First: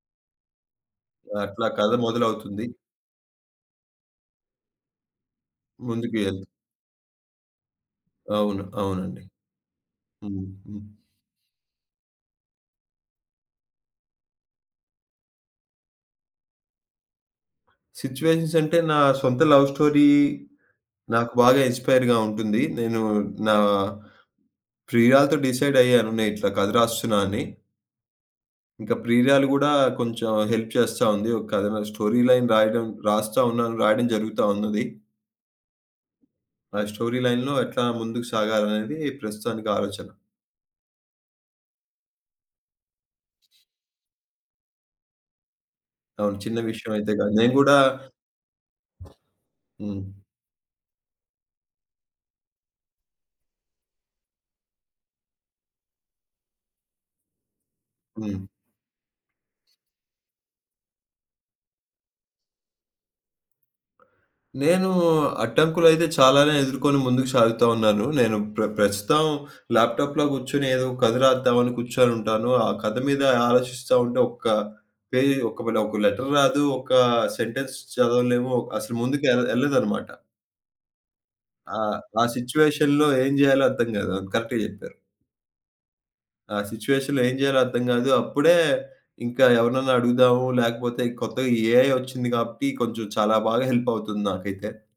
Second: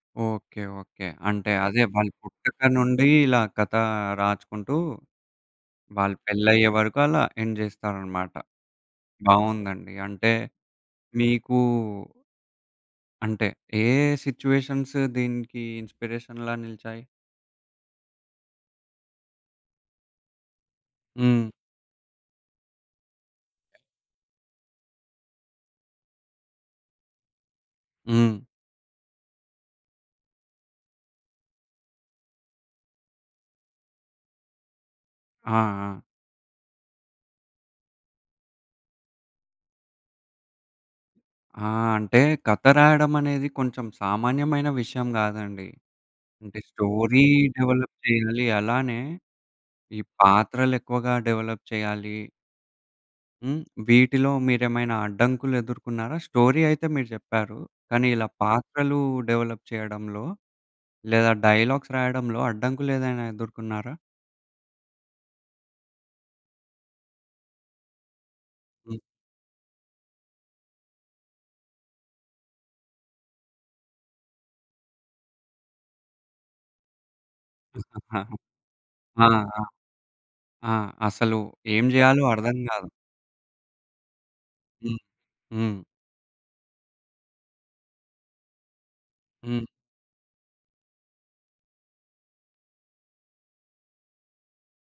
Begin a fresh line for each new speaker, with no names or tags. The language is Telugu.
ఓకే. ఓకే. అంటే
అట్లా
అదే
కథ
వాళ్ళు పుట్టక
మొదలవుతుంది.
నుండి ఇలా కథ రాచుకుంటూ. వాళ్ళు
ముందుకి ఎళ్త్
పెళ్ళయ్యే వరకు అలా ఎండ్ జేస్తారనమాట.
అవును, అవునండి.
బాగుందండి. అంటే
హ్మ్. హ్మ్.
మీకూ అంటే ఏ ఏ సిట్యుయేషన్స్ దీనికి ఇన్స్పిరేషన్ లాగా నిలిచాయి?
సిట్యుయేషన్స్ అంటే, నా సొంత లవ్ స్టోరీ నాకు
హ్మ్.
బాగా ఇన్‌స్పైర్‌గా ఉంటుంది. నేను నా ప్రియురాలుతో డిసైడ్ అయ్యాను. నేను ఇట్లా కథ రాస్తున్నా అని.
హ్మ్.
ఇంకా ప్రియురాలు గూడా కొంచెం హెల్ప్ చేస్తా ఉంది. ఒక కథను స్టోరీ లైన్ రాయడం రాస్తా ఉన్నాను, రాయడం జరుగుతా ఉన్నది.
ఆ! ఆ!
ఆ స్టోరీ లైన్‌లో ఎట్లా ముందుకు సాగాలనేది ప్రస్తుతానికి ఆలోచన.
ఆ! అంటే కథ రాయడం అనేది కొంచెం సామాన్యమైన విషయం గాదండి!
అవును. చిన్న
అంటే
విషయం అయితే
స్టోరీ
కాదు, నేను గూడా
డెవలప్ జెయ్యాలి. అలానే ఈ
హ్మ్.
పాత్రలు ఎక్కువగా డెవలప్ చేయ్యాలి. హ్మ్. వీటిలో మీరేమైనా అడ్డంకులు ఎదుర్కొన్నారా? స్టోరీ అయితే మీరు జెప్పారు. కానీ ఇలా
హ్మ్.
పాత్రలు డెవలప్ చేయడంలో లేదా డైలాగ్స్ రాయడంలో అడ్డంకులేదైనా ఎదుర్కున్నారా?
నేను అడ్డంకులు అయితే చాలానే ఎదుర్కొని ముందుకు సాగుతా ఉన్నాను. నేను ప్ర
హ్మ్.
ప్రస్తుతం ల్యాప్‌టాప్‌‍‌లో గూర్చొని ఏదో కథ రాద్దాం అని కూర్చొని ఉంటాను. ఆ కథ మీద ఆలోచిస్తా ఉంటే ఒక్క పేజీ, ఒకవేళ ఒక లెటర్ రాదు, ఒక సెంటెన్స్
ఆ!
చదవలేము, అసలు
ఆ!
ముందుకేల్ యేళ్ళదన్నమాట.
ఆ! అసలు
ఆ!
ఏం
ఆ
జేయాలో అర్థం గాదు.
సిట్యుయేషన్‌లో ఏం జేయాలో అర్థం గాదు. కరెక్ట్‌గా జెప్పారు.
హ్మ్. హ్మ్.
ఆ సిట్యుయేషన్‌లో ఏం జేయాలో అర్థం గాదు. అప్పుడే ఇంకా
హ్మ్.
ఎవరినైనా అడుగుదాము, లేకపోతే కొత్తగ ఈ ఏఐ ఒచ్చింది గాబట్టి కొంచెం చాలా బాగా హెల్ప్ అవుతుంది నాకైతే.